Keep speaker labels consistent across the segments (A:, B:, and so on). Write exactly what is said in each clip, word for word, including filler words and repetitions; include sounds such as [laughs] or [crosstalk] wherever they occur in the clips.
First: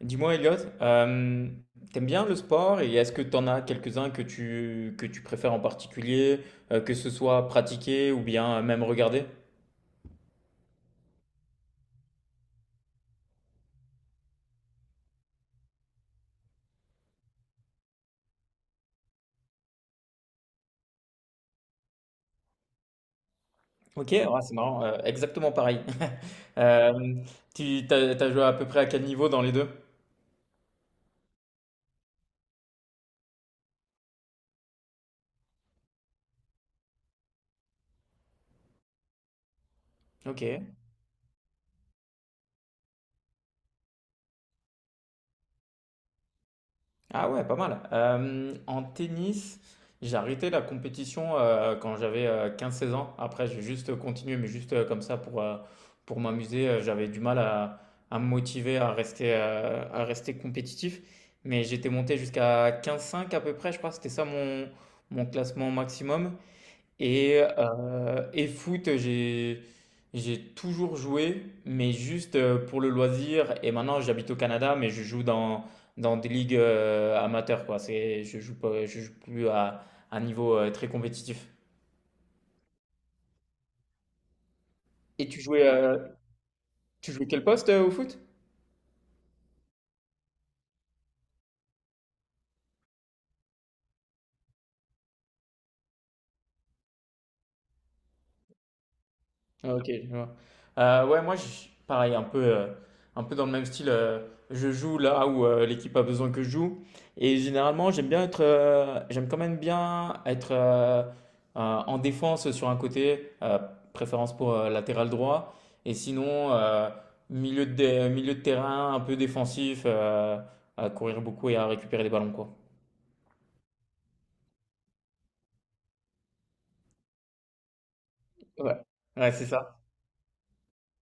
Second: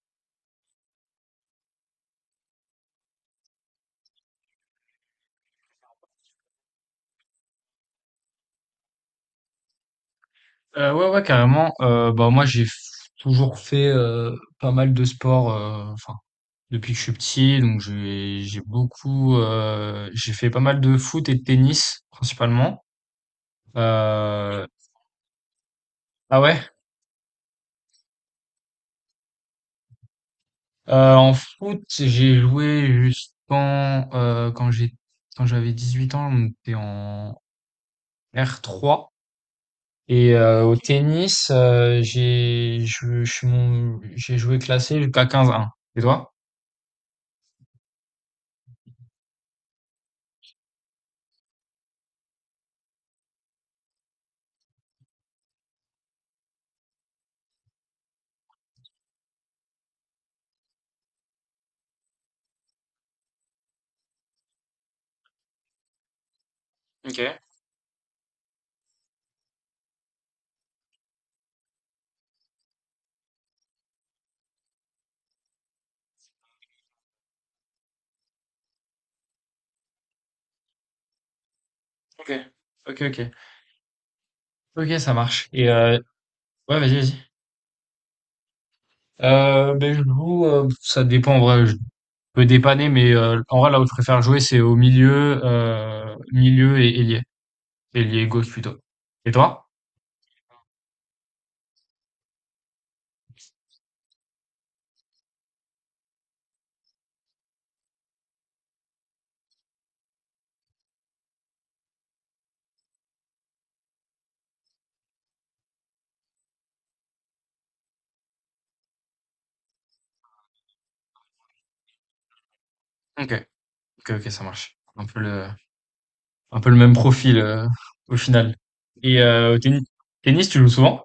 A: Dis-moi, Elliot, euh, t'aimes bien le sport et est-ce que t'en as quelques-uns que tu, que tu préfères en particulier, euh, que ce soit pratiquer ou bien même regarder?
B: Euh, ouais, ouais, carrément. Euh, bah, moi, j'ai f- toujours fait euh, pas mal de sport euh, enfin, depuis que je suis petit. Donc, j'ai j'ai beaucoup. Euh, j'ai fait pas mal de foot et de tennis, principalement.
A: Ok, ouais, c'est
B: Euh,
A: marrant, euh, exactement pareil. [laughs]
B: ah ouais?
A: Euh, tu t'as, t'as joué à peu près à quel niveau dans les deux?
B: Euh, en foot, j'ai joué jusqu'en. Euh, quand j'ai, quand j'avais dix huit ans, on était en R trois. Et
A: Ok.
B: euh, au tennis, euh, j'ai je, je suis mon- j'ai joué classé jusqu'à quinze un. Et toi?
A: Ah ouais, pas mal. Euh, en tennis, j'ai arrêté la compétition euh, quand j'avais euh, quinze seize ans. Après, j'ai juste continué, mais juste euh, comme ça pour, euh, pour m'amuser. Euh, J'avais du mal à, à me motiver à rester, euh, à rester compétitif. Mais j'étais monté jusqu'à quinze cinq à peu près, je crois. C'était ça mon, mon classement maximum.
B: Ok,
A: Et, euh, et foot, j'ai, j'ai toujours joué, mais juste euh, pour le loisir. Et maintenant, j'habite au Canada, mais je joue dans, dans des ligues euh, amateurs, quoi. C'est, je joue pas, je joue plus à un niveau euh, très compétitif.
B: ok. Ok, ok. Ok, ça
A: Et tu
B: marche.
A: jouais,
B: Et euh,
A: euh,
B: ouais, vas-y,
A: tu
B: vas-y.
A: jouais quel poste euh, au foot?
B: Euh, ben, je joue, euh, ça dépend en vrai, je peux dépanner, mais euh, en vrai, là où je préfère jouer, c'est au milieu, euh, milieu et ailier. Ailier gauche plutôt. Et toi?
A: Ah, ok, je vois. Euh, ouais, moi, je, pareil, un peu, euh, un peu dans le même style. Euh, je joue là où euh, l'équipe a besoin que je joue. Et généralement, j'aime bien être, euh, j'aime quand même bien être euh, euh, en défense sur un côté, euh, préférence pour euh, latéral droit. Et sinon, euh, milieu de, dé- milieu de terrain, un peu défensif, euh, à courir beaucoup et à récupérer les ballons, quoi.
B: Ok, ok, ok, ça marche. Un peu le, un peu le même profil euh, au final.
A: Ouais,
B: Et
A: ouais, c'est
B: euh, au
A: ça.
B: tennis, tennis, tu joues souvent?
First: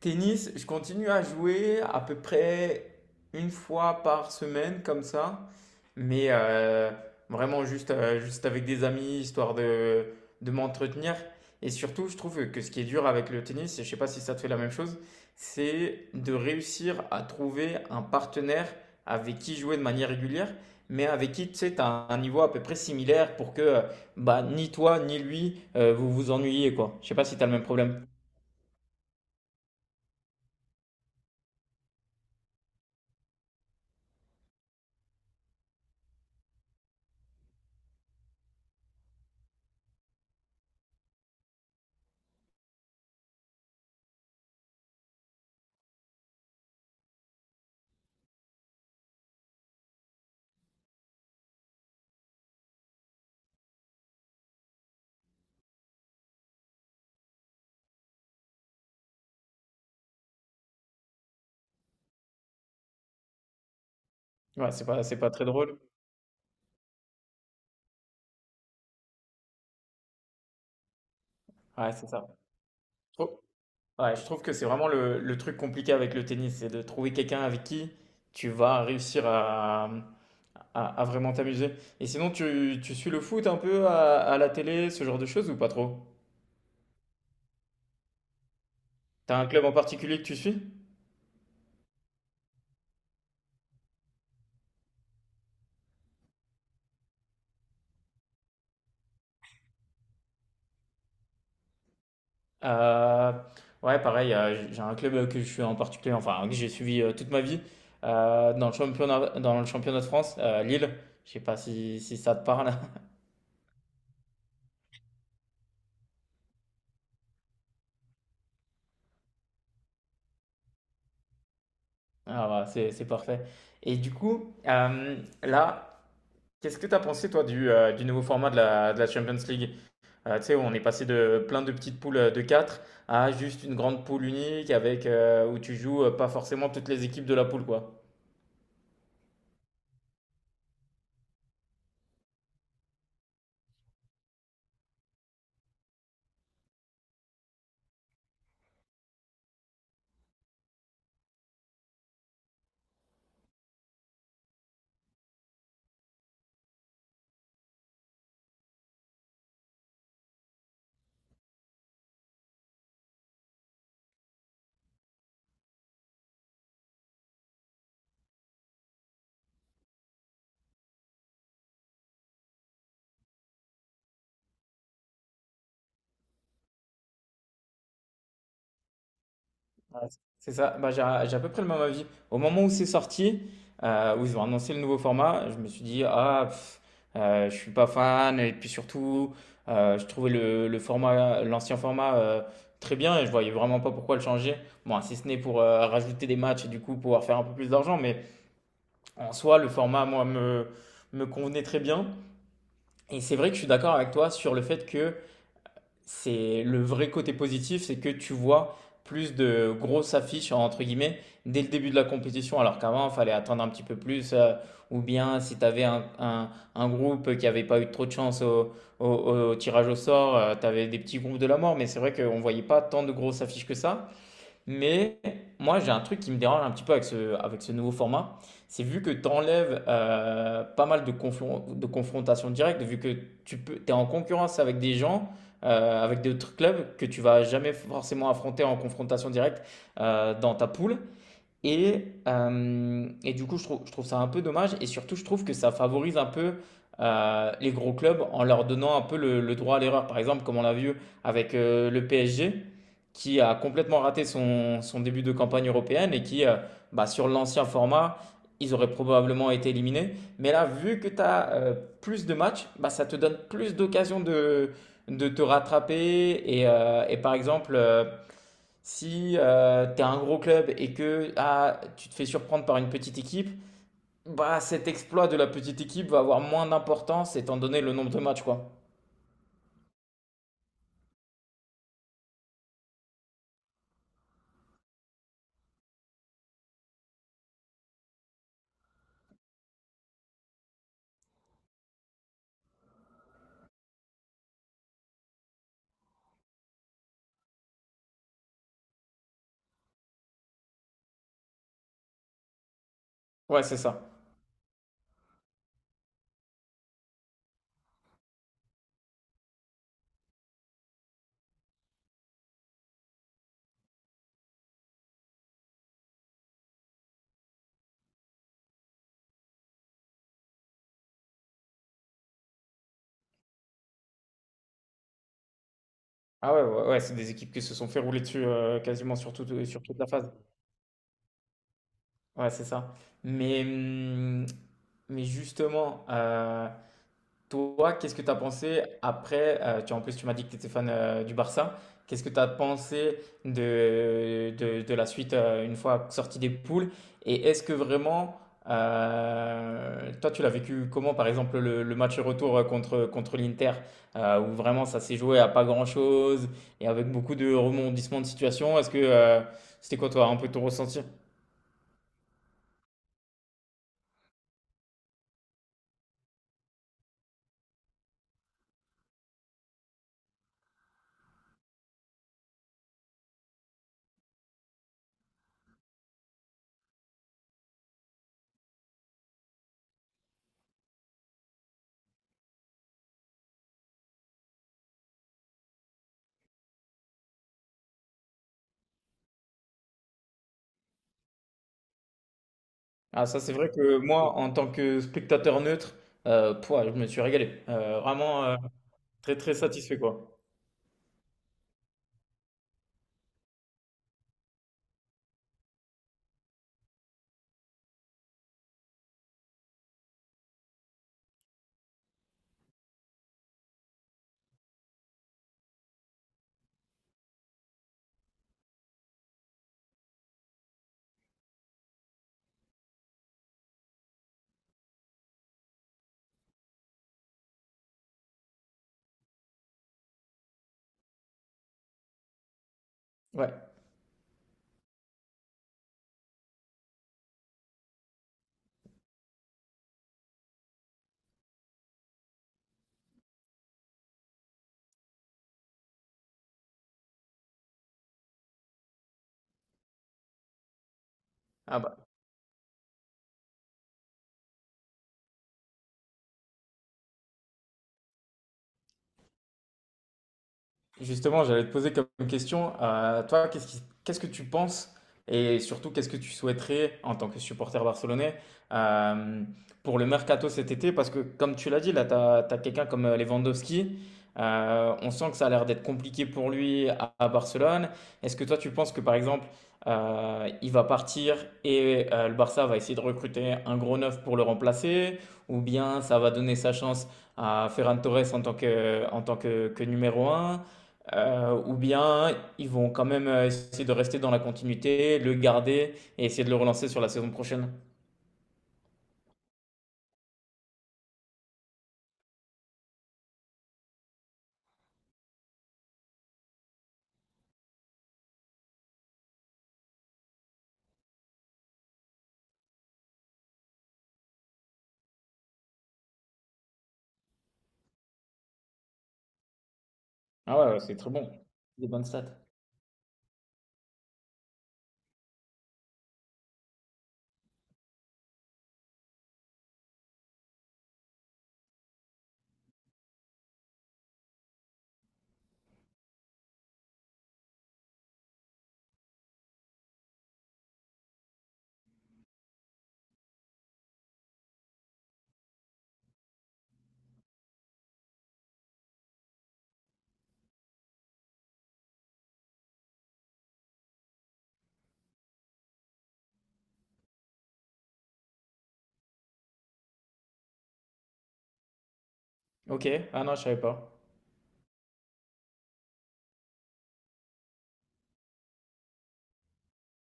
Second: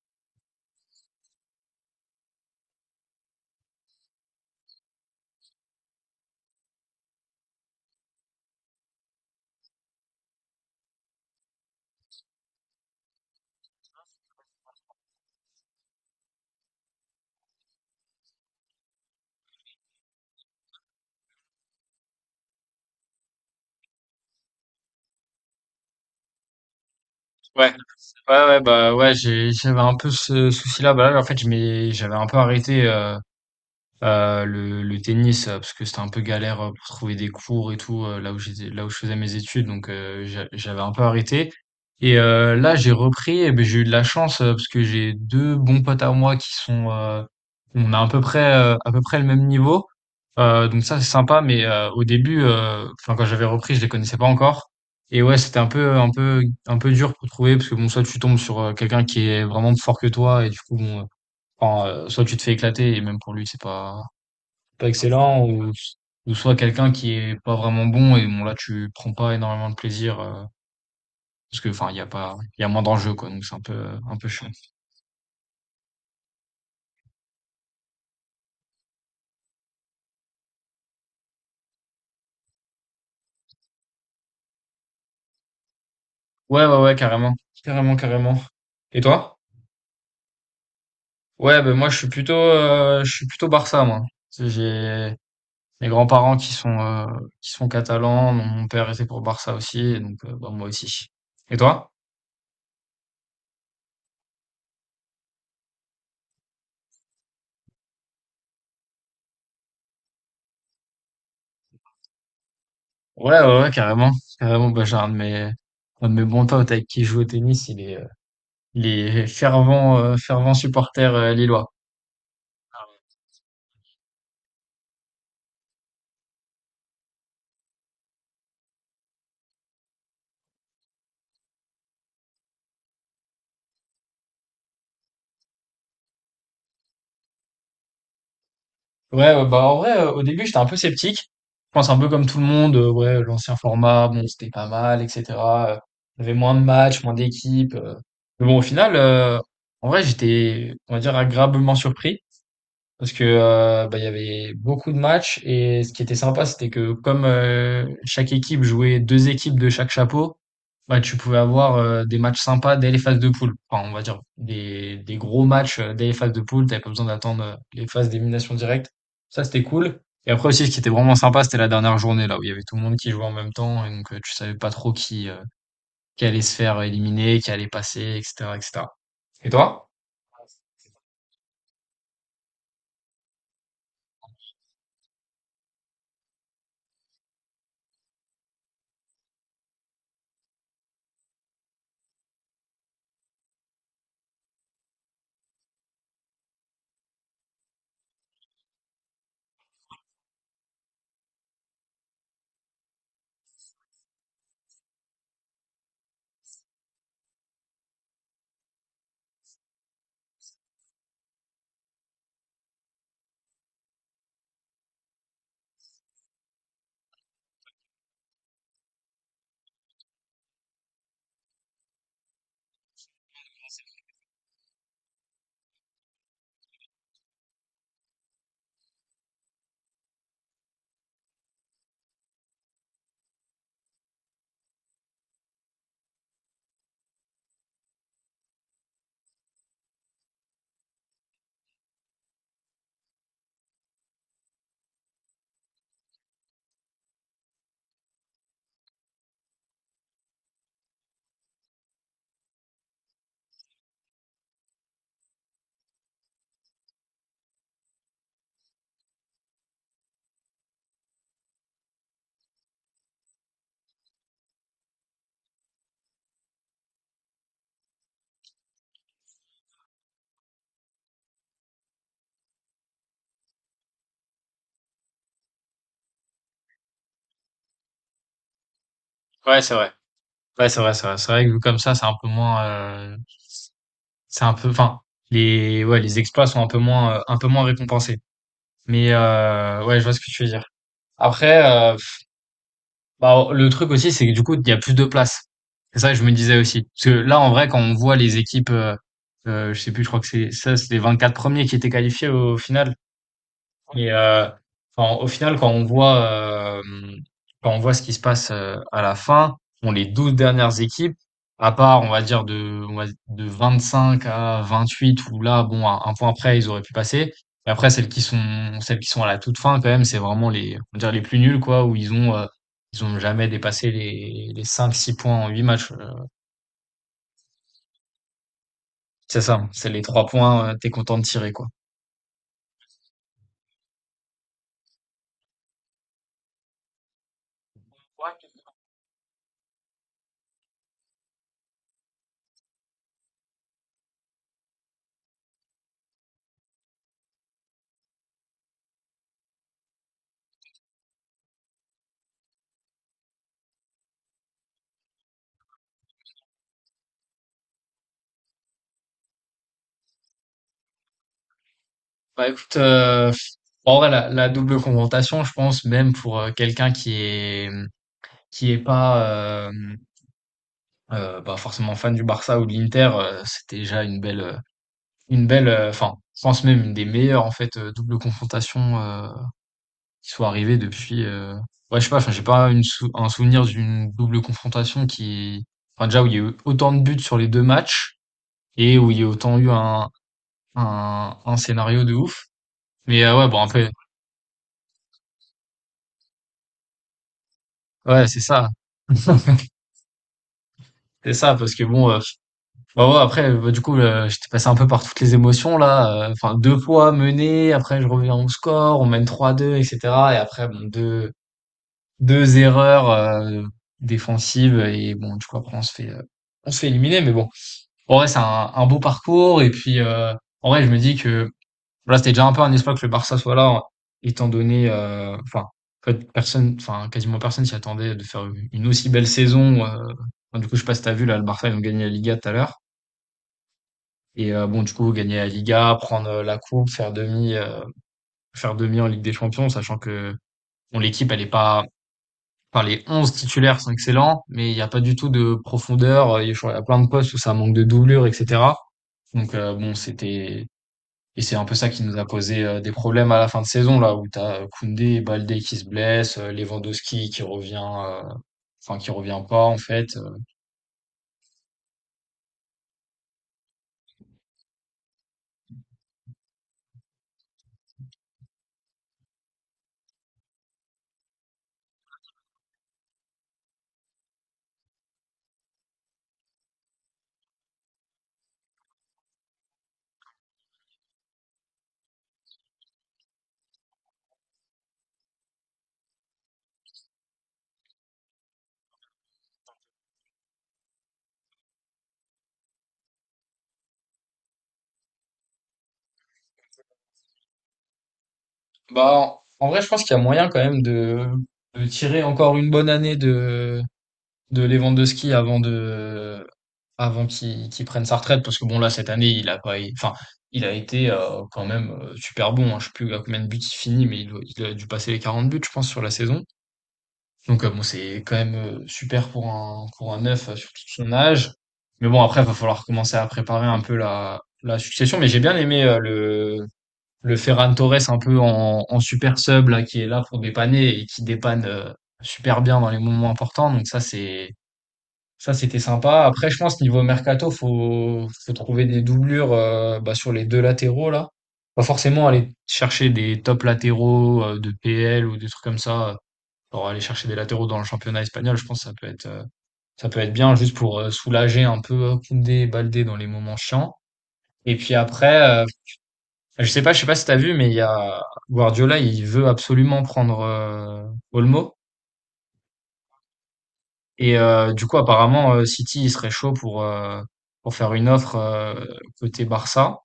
A: Tennis, je continue à jouer à peu près une fois par semaine comme ça, mais euh, vraiment juste, euh, juste avec des amis, histoire de, de m'entretenir. Et surtout, je trouve que ce qui est dur avec le tennis, et je ne sais pas si ça te fait la même chose, c'est de réussir à trouver un partenaire avec qui jouer de manière régulière, mais avec qui tu sais, tu as un niveau à peu près similaire pour que euh, bah, ni toi ni lui euh, vous vous ennuyez, quoi. Je ne sais pas si tu as le même
B: Ouais,
A: problème.
B: ouais, ouais, bah ouais, j'ai- j'avais un peu ce souci-là. Bah là, en fait, je m'ai- j'avais un peu arrêté. euh, Euh, le, le tennis, euh, parce que c'était un peu galère euh, pour trouver des cours et tout, euh, là où j'étais, là où je faisais mes études, donc euh, j'a- j'avais un peu arrêté. Et euh, là, j'ai repris, et ben, j'ai eu de la chance, euh, parce que j'ai deux bons potes à moi qui sont, euh, on a à peu près, euh, à peu près le même niveau. Euh, donc ça, c'est sympa, mais euh, au début, euh, enfin, quand j'avais repris, je les connaissais pas encore. Et ouais, c'était un peu, un peu, un peu dur pour trouver, parce que bon, soit tu tombes sur euh, quelqu'un qui est vraiment plus fort que toi, et du coup, bon, euh, enfin, euh, soit tu te fais éclater, et même pour lui, c'est pas,
A: Ouais, c'est
B: pas
A: pas, c'est pas
B: excellent
A: très
B: ou,
A: drôle.
B: ou soit quelqu'un qui est pas vraiment bon et bon là tu prends pas énormément de plaisir euh, parce que enfin
A: Ouais,
B: il y a
A: c'est ça.
B: pas il y a moins d'enjeux
A: Je
B: quoi
A: trou-
B: donc c'est un peu
A: ouais,
B: un
A: je
B: peu
A: trouve
B: chiant.
A: que c'est vraiment le, le truc compliqué avec le tennis, c'est de trouver quelqu'un avec qui tu vas réussir à, à- à vraiment t'amuser. Et sinon, tu, tu suis le foot un peu à, à la télé, ce genre de choses ou pas trop?
B: Ouais, ouais, ouais, carrément, carrément, carrément. Et toi?
A: T'as un club en particulier que tu suis?
B: Ouais, ben moi je suis plutôt euh, je suis plutôt Barça moi. Tu sais, j'ai mes grands-parents qui sont euh, qui sont catalans, mon mon père était pour Barça aussi et donc euh, bah, moi aussi. Et toi?
A: Euh, ouais, pareil, euh, j- j'ai un club que je suis en particulier, enfin, que j'ai suivi euh, toute ma vie, euh, dans le championnat, dans le championnat de France, euh, Lille. Je sais pas si, si ça te parle. [laughs]
B: Ouais, ouais, ouais, carrément, carrément. Bah, j'ai un de mes un de mes bons potes avec qui je joue au tennis il est Il est fervent, euh, fervent supporter euh, lillois.
A: Ah, bah, c'est c'est parfait. Et du coup, euh, là, qu'est-ce que tu as pensé, toi, du, euh, du nouveau format de la, de la Champions League? Euh, tu sais, on est passé de plein de petites poules euh, de quatre à juste une grande poule unique avec euh, où tu joues euh, pas forcément toutes les équipes de la poule, quoi.
B: Ouais, ouais, bah en vrai, euh, au début, j'étais un peu sceptique. Je pense un peu comme tout le monde, euh, ouais, l'ancien format, bon, c'était pas mal, et cetera. Euh, Il y avait moins de matchs, moins d'équipes. euh. Mais bon, au final, euh, en vrai, j'étais, on va dire, agréablement surpris. Parce que euh, bah, il y avait beaucoup de matchs et ce qui était sympa, c'était que comme euh, chaque équipe jouait deux équipes de chaque chapeau, bah, tu pouvais avoir euh, des matchs sympas dès les phases de poule. Enfin, on va dire des, des gros matchs euh, dès les phases de poule. T'avais pas besoin d'attendre euh, les phases d'élimination directe. Ça, c'était cool. Et après aussi, ce qui était vraiment sympa, c'était la dernière journée là où il y avait tout le monde qui jouait en même temps et donc euh, tu savais pas trop qui euh, qui allait se faire éliminer, qui allait passer, et cetera, et cetera. Et cetera. Et toi?
A: Ouais, c'est ça, bah, j'ai j'ai à peu près le même avis. Au moment où c'est sorti, euh, où ils ont annoncé le nouveau format, je me suis dit, ah, pff, euh, je suis pas fan, et puis surtout, euh, je trouvais le, le format, l'ancien format euh, très bien, et je voyais vraiment pas pourquoi le changer. Bon, si ce n'est pour euh, rajouter des matchs et du coup pouvoir faire un peu plus d'argent, mais. En soi, le format, moi, me, me convenait très bien. Et c'est vrai que je suis d'accord avec toi sur le fait que c'est le vrai côté positif, c'est que tu vois plus de grosses affiches, entre guillemets, dès le début de la compétition, alors qu'avant, il fallait attendre un petit peu plus, euh, ou bien si tu avais un, un- un groupe qui n'avait pas eu trop de chance au, au- au tirage au sort, tu avais des petits groupes de la mort, mais c'est vrai qu'on ne voyait pas tant de grosses affiches que ça. Mais moi, j'ai un truc qui me dérange un petit peu avec ce, avec ce nouveau format. C'est vu que tu enlèves euh, pas mal de, confron- de confrontations directes, vu que tu peux, es en concurrence avec des gens, euh, avec d'autres clubs que tu vas jamais forcément affronter en confrontation directe euh, dans ta poule. Et, euh, et du coup, je trouve, je trouve ça un peu dommage. Et surtout, je trouve que ça favorise un peu euh, les gros clubs en leur donnant un peu le, le droit à l'erreur. Par exemple, comme on l'a vu avec euh, le P S G, qui a complètement raté son, son début de campagne européenne et qui, euh, bah, sur l'ancien format, ils auraient probablement été éliminés. Mais là, vu que tu as plus de matchs, bah, ça te donne plus d'occasions de, de te rattraper. Et, euh, et par exemple, euh, si euh, t'es un gros club et que ah, tu te fais surprendre par une petite équipe, bah cet exploit de la petite équipe va avoir moins d'importance étant donné le nombre de matchs, quoi.
B: Ouais, c'est vrai. Ouais, c'est vrai, c'est vrai. C'est vrai que vu comme ça, c'est un peu moins. Euh, C'est un peu, enfin, les, ouais, les exploits sont un peu moins, euh, un peu moins récompensés. Mais euh, ouais, je vois ce que tu veux dire. Après, euh, pff, bah, le truc aussi, c'est que du coup, il y a plus de place. C'est ça que je me disais aussi. Parce que là, en vrai, quand on voit les équipes, euh, euh, je sais plus, je crois que c'est ça, c'est les vingt-quatre premiers qui étaient qualifiés au final.
A: Ouais, c'est ça.
B: Et euh, enfin, au final, quand on voit, euh, quand on voit ce qui se passe euh, à la fin, bon, les douze dernières équipes, à part, on va dire, de, on va- de vingt-cinq à vingt-huit, où là, bon, un, un point près, ils auraient pu passer. Et après, celles qui sont, celles qui sont à la toute fin, quand même, c'est vraiment les, on va dire, les plus nuls, quoi, où ils ont, euh, ils ont jamais dépassé les, les cinq six points en huit matchs. Euh,
A: Ah ouais, ouais, ouais, c'est des équipes qui se sont fait rouler dessus euh, quasiment sur,
B: C'est
A: tout-
B: ça,
A: sur
B: c'est
A: toute
B: les
A: la
B: trois
A: phase.
B: points, euh, t'es content de tirer, quoi.
A: Ouais, c'est ça. Mais, hum, mais justement, euh, toi, qu'est-ce que tu as pensé après euh, tu, en plus, tu m'as dit que tu étais fan euh, du Barça. Qu'est-ce que tu as pensé de, de, de la suite euh, une fois sorti des poules? Et est-ce que vraiment, euh, toi, tu l'as vécu comment, par exemple, le, le match retour euh, contre, contre l'Inter, euh, où vraiment ça s'est joué à pas grand-chose et avec beaucoup de rebondissements de situation? Est-ce que euh, c'était quoi, toi, un peu ton ressenti?
B: Bah écoute, euh, en vrai, la, la double confrontation, je pense, même pour euh, quelqu'un qui est qui est pas euh, euh, bah, forcément fan du Barça ou de l'Inter, euh, c'était déjà une belle euh, une belle, euh, enfin, je pense même une des meilleures en fait euh, double confrontation euh, qui soit arrivée depuis. euh, Ouais, je sais pas, enfin, j'ai pas une sou- un souvenir d'une double confrontation qui, enfin, déjà où il y a eu autant de buts sur les deux matchs et où il y a autant eu un un, un scénario de ouf. Mais
A: Ah,
B: euh,
A: ça,
B: ouais,
A: c'est
B: bon, un
A: vrai
B: peu,
A: que moi, en tant que spectateur neutre, euh, pouah, je me suis régalé. Euh,
B: ouais, c'est
A: vraiment. euh,
B: ça.
A: Très, très
B: [laughs]
A: satisfait, quoi.
B: C'est ça, parce que bon, euh, bah ouais, après, bah, du coup, euh, j'étais passé un peu par toutes les émotions là. euh, Enfin, deux fois mené, après je reviens au score, on mène trois à deux, et cetera. Et cetera. Et après, bon, deux, deux erreurs euh, défensives et bon, du coup après on se fait, euh, on se fait éliminer. Mais bon, en vrai, c'est un, un beau parcours. Et puis, euh, en vrai, je me dis que voilà, c'était déjà un peu un espoir que le Barça soit là, hein, étant donné, heu, enfin, en fait, personne, enfin, quasiment personne s'y attendait de faire u une aussi belle saison, heu, enfin, du coup, je sais pas si tu vu là, le Barça, ils ont gagné la Liga tout à l'heure
A: Ouais.
B: et heu, bon, du coup, gagner la Liga, prendre, heu, la coupe, faire demi, heu, faire demi en Ligue des Champions, sachant que, bon, l'équipe, elle est pas enfin, les onze titulaires sont excellents, mais il y a pas du tout de profondeur, heu, il y a plein de postes où ça manque de doublure et cetera. Donc heu, bon, c'était et c'est un peu
A: Ah
B: ça qui
A: bah.
B: nous a posé euh, des problèmes à la fin de saison, là, où t'as euh, Koundé et Baldé qui se blessent, euh, Lewandowski qui revient, euh, enfin, qui revient pas, en fait. Euh,
A: Justement, j'allais te poser comme question, euh, toi, qu'est-ce qui- qu'est-ce que tu penses et surtout qu'est-ce que tu souhaiterais en tant que supporter barcelonais euh, pour le mercato cet été? Parce que comme tu l'as dit, là, tu as, quelqu'un comme euh, Lewandowski, euh, on sent que ça a l'air d'être compliqué pour lui à, à Barcelone. Est-ce que toi, tu penses que par exemple, euh, il va partir et euh, le Barça va essayer de recruter un gros neuf pour le remplacer? Ou bien ça va donner sa chance à Ferran Torres en tant que, en tant que que numéro un euh, ou bien ils vont quand même euh, essayer de rester dans la continuité, le garder et essayer de le relancer sur la saison prochaine.
B: Bah, en, en vrai, je pense qu'il y a moyen quand même de, de tirer encore une bonne année de, de Lewandowski avant de, avant qu'il qu'il prenne sa retraite, parce que bon, là, cette année, il a pas, il- enfin, il a été euh, quand même euh, super bon, hein. Je sais plus à combien de buts il finit, mais il, doit- il a dû passer les quarante buts, je pense, sur la saison. Donc euh, bon, c'est quand même euh, super pour un pour un neuf euh,
A: Ah ouais, ouais,
B: surtout
A: c'est
B: de
A: très
B: son
A: bon.
B: âge.
A: Des bonnes
B: Mais bon,
A: stats.
B: après, va falloir commencer à préparer un peu la la succession. Mais j'ai bien aimé euh, le le Ferran Torres un peu en, en super sub là qui est là pour dépanner et qui dépanne euh, super bien dans les moments importants. Donc ça c'est ça c'était sympa. Après, je pense niveau mercato, faut faut trouver des doublures euh, bah, sur les deux latéraux là. Pas forcément aller chercher des top latéraux euh, de P L ou des trucs comme ça euh, pour aller chercher des latéraux dans le championnat espagnol, je pense que ça peut être, euh, ça peut être bien juste pour euh, soulager un peu euh, Koundé et Baldé dans les moments chiants. Et puis après, euh, je sais pas, je sais pas si t'as vu, mais il y a Guardiola, il veut absolument prendre euh, Olmo.
A: Ok, ah non, je savais pas.
B: Et euh, du coup, apparemment, euh, City, il serait chaud pour euh, pour faire une offre euh, côté Barça.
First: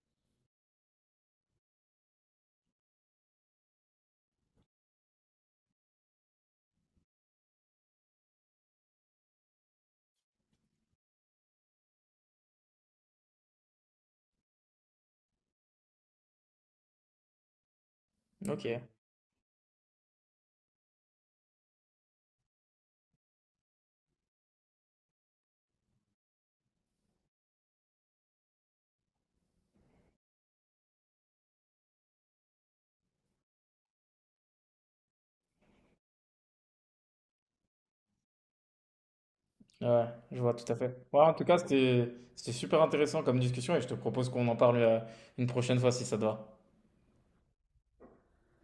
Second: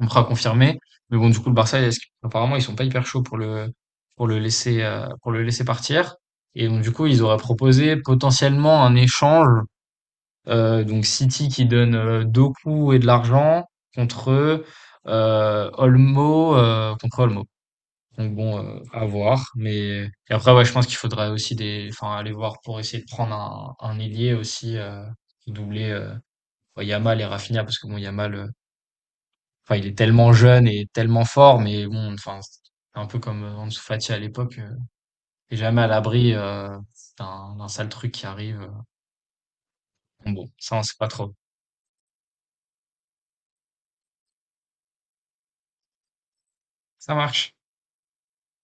B: On pourra confirmer. Mais bon, du coup, le Barça, est-ce qu'- apparemment, ils sont pas hyper chauds pour le pour le laisser euh, pour le laisser partir. Et donc, du coup, ils auraient proposé potentiellement un échange. Euh, donc City qui donne euh, Doku et de l'argent contre euh, Olmo, euh, contre Olmo. Donc bon,
A: Ok,
B: euh, à voir. Mais et après, ouais, je pense qu'il faudrait aussi des, enfin, aller voir pour essayer de prendre un, un ailier aussi, euh, pour doubler euh, ouais, Yamal et Rafinha, parce que bon, Yamal, euh, enfin, il est tellement jeune et tellement fort, mais bon, enfin, c'est un peu comme euh, Ansu Fati à l'époque, euh, t'es jamais à l'abri euh, d'un d'un sale truc qui arrive. euh.
A: ouais,
B: Bon,
A: je
B: bon,
A: vois tout
B: ça
A: à
B: on sait
A: fait.
B: pas
A: Ouais,
B: trop.
A: en tout cas, c'était c'était super intéressant comme discussion et je te propose qu'on en parle euh, une prochaine fois si ça te va.
B: Ça marche.